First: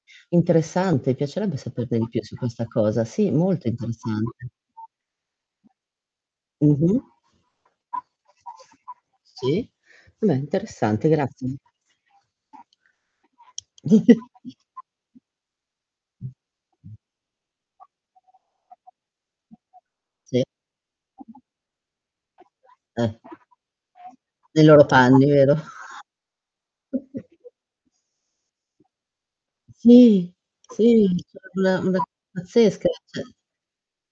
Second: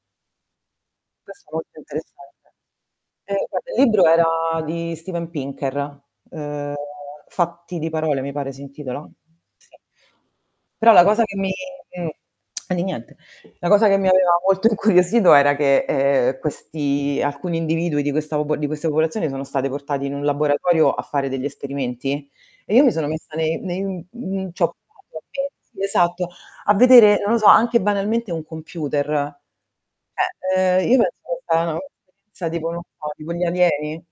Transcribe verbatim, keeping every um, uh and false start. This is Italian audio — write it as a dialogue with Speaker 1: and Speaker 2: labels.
Speaker 1: Interessante,
Speaker 2: Questo
Speaker 1: piacerebbe
Speaker 2: molto
Speaker 1: saperne di più su
Speaker 2: interessante.
Speaker 1: questa cosa. Sì,
Speaker 2: Eh,
Speaker 1: molto
Speaker 2: guarda il libro
Speaker 1: interessante.
Speaker 2: era di Stephen Pinker, uhm,
Speaker 1: Mh-mh.
Speaker 2: "Fatti di parole" mi pare si intitola
Speaker 1: Sì,
Speaker 2: sì.
Speaker 1: beh
Speaker 2: Però la
Speaker 1: interessante,
Speaker 2: cosa che mi
Speaker 1: grazie.
Speaker 2: m e di niente. La cosa che mi aveva molto incuriosito, era che, ehm, questi alcuni individui di questa popo di questa popolazione sono state portati in un
Speaker 1: Sì.
Speaker 2: laboratorio a fare degli esperimenti, e io mi sono
Speaker 1: Eh.
Speaker 2: messa ne nei n
Speaker 1: Nei
Speaker 2: c'ho
Speaker 1: loro
Speaker 2: provato
Speaker 1: panni,
Speaker 2: eh,
Speaker 1: vero?
Speaker 2: sì esatto, a vedere, non lo so, anche banalmente un computer.
Speaker 1: Sì,
Speaker 2: ceh ehm, io
Speaker 1: sì,
Speaker 2: penso che è
Speaker 1: [unintelligible]
Speaker 2: stata una
Speaker 1: una una
Speaker 2: esperienza, tipo non
Speaker 1: pazzesca
Speaker 2: so tipo
Speaker 1: [unintelligible]
Speaker 2: gli alieni.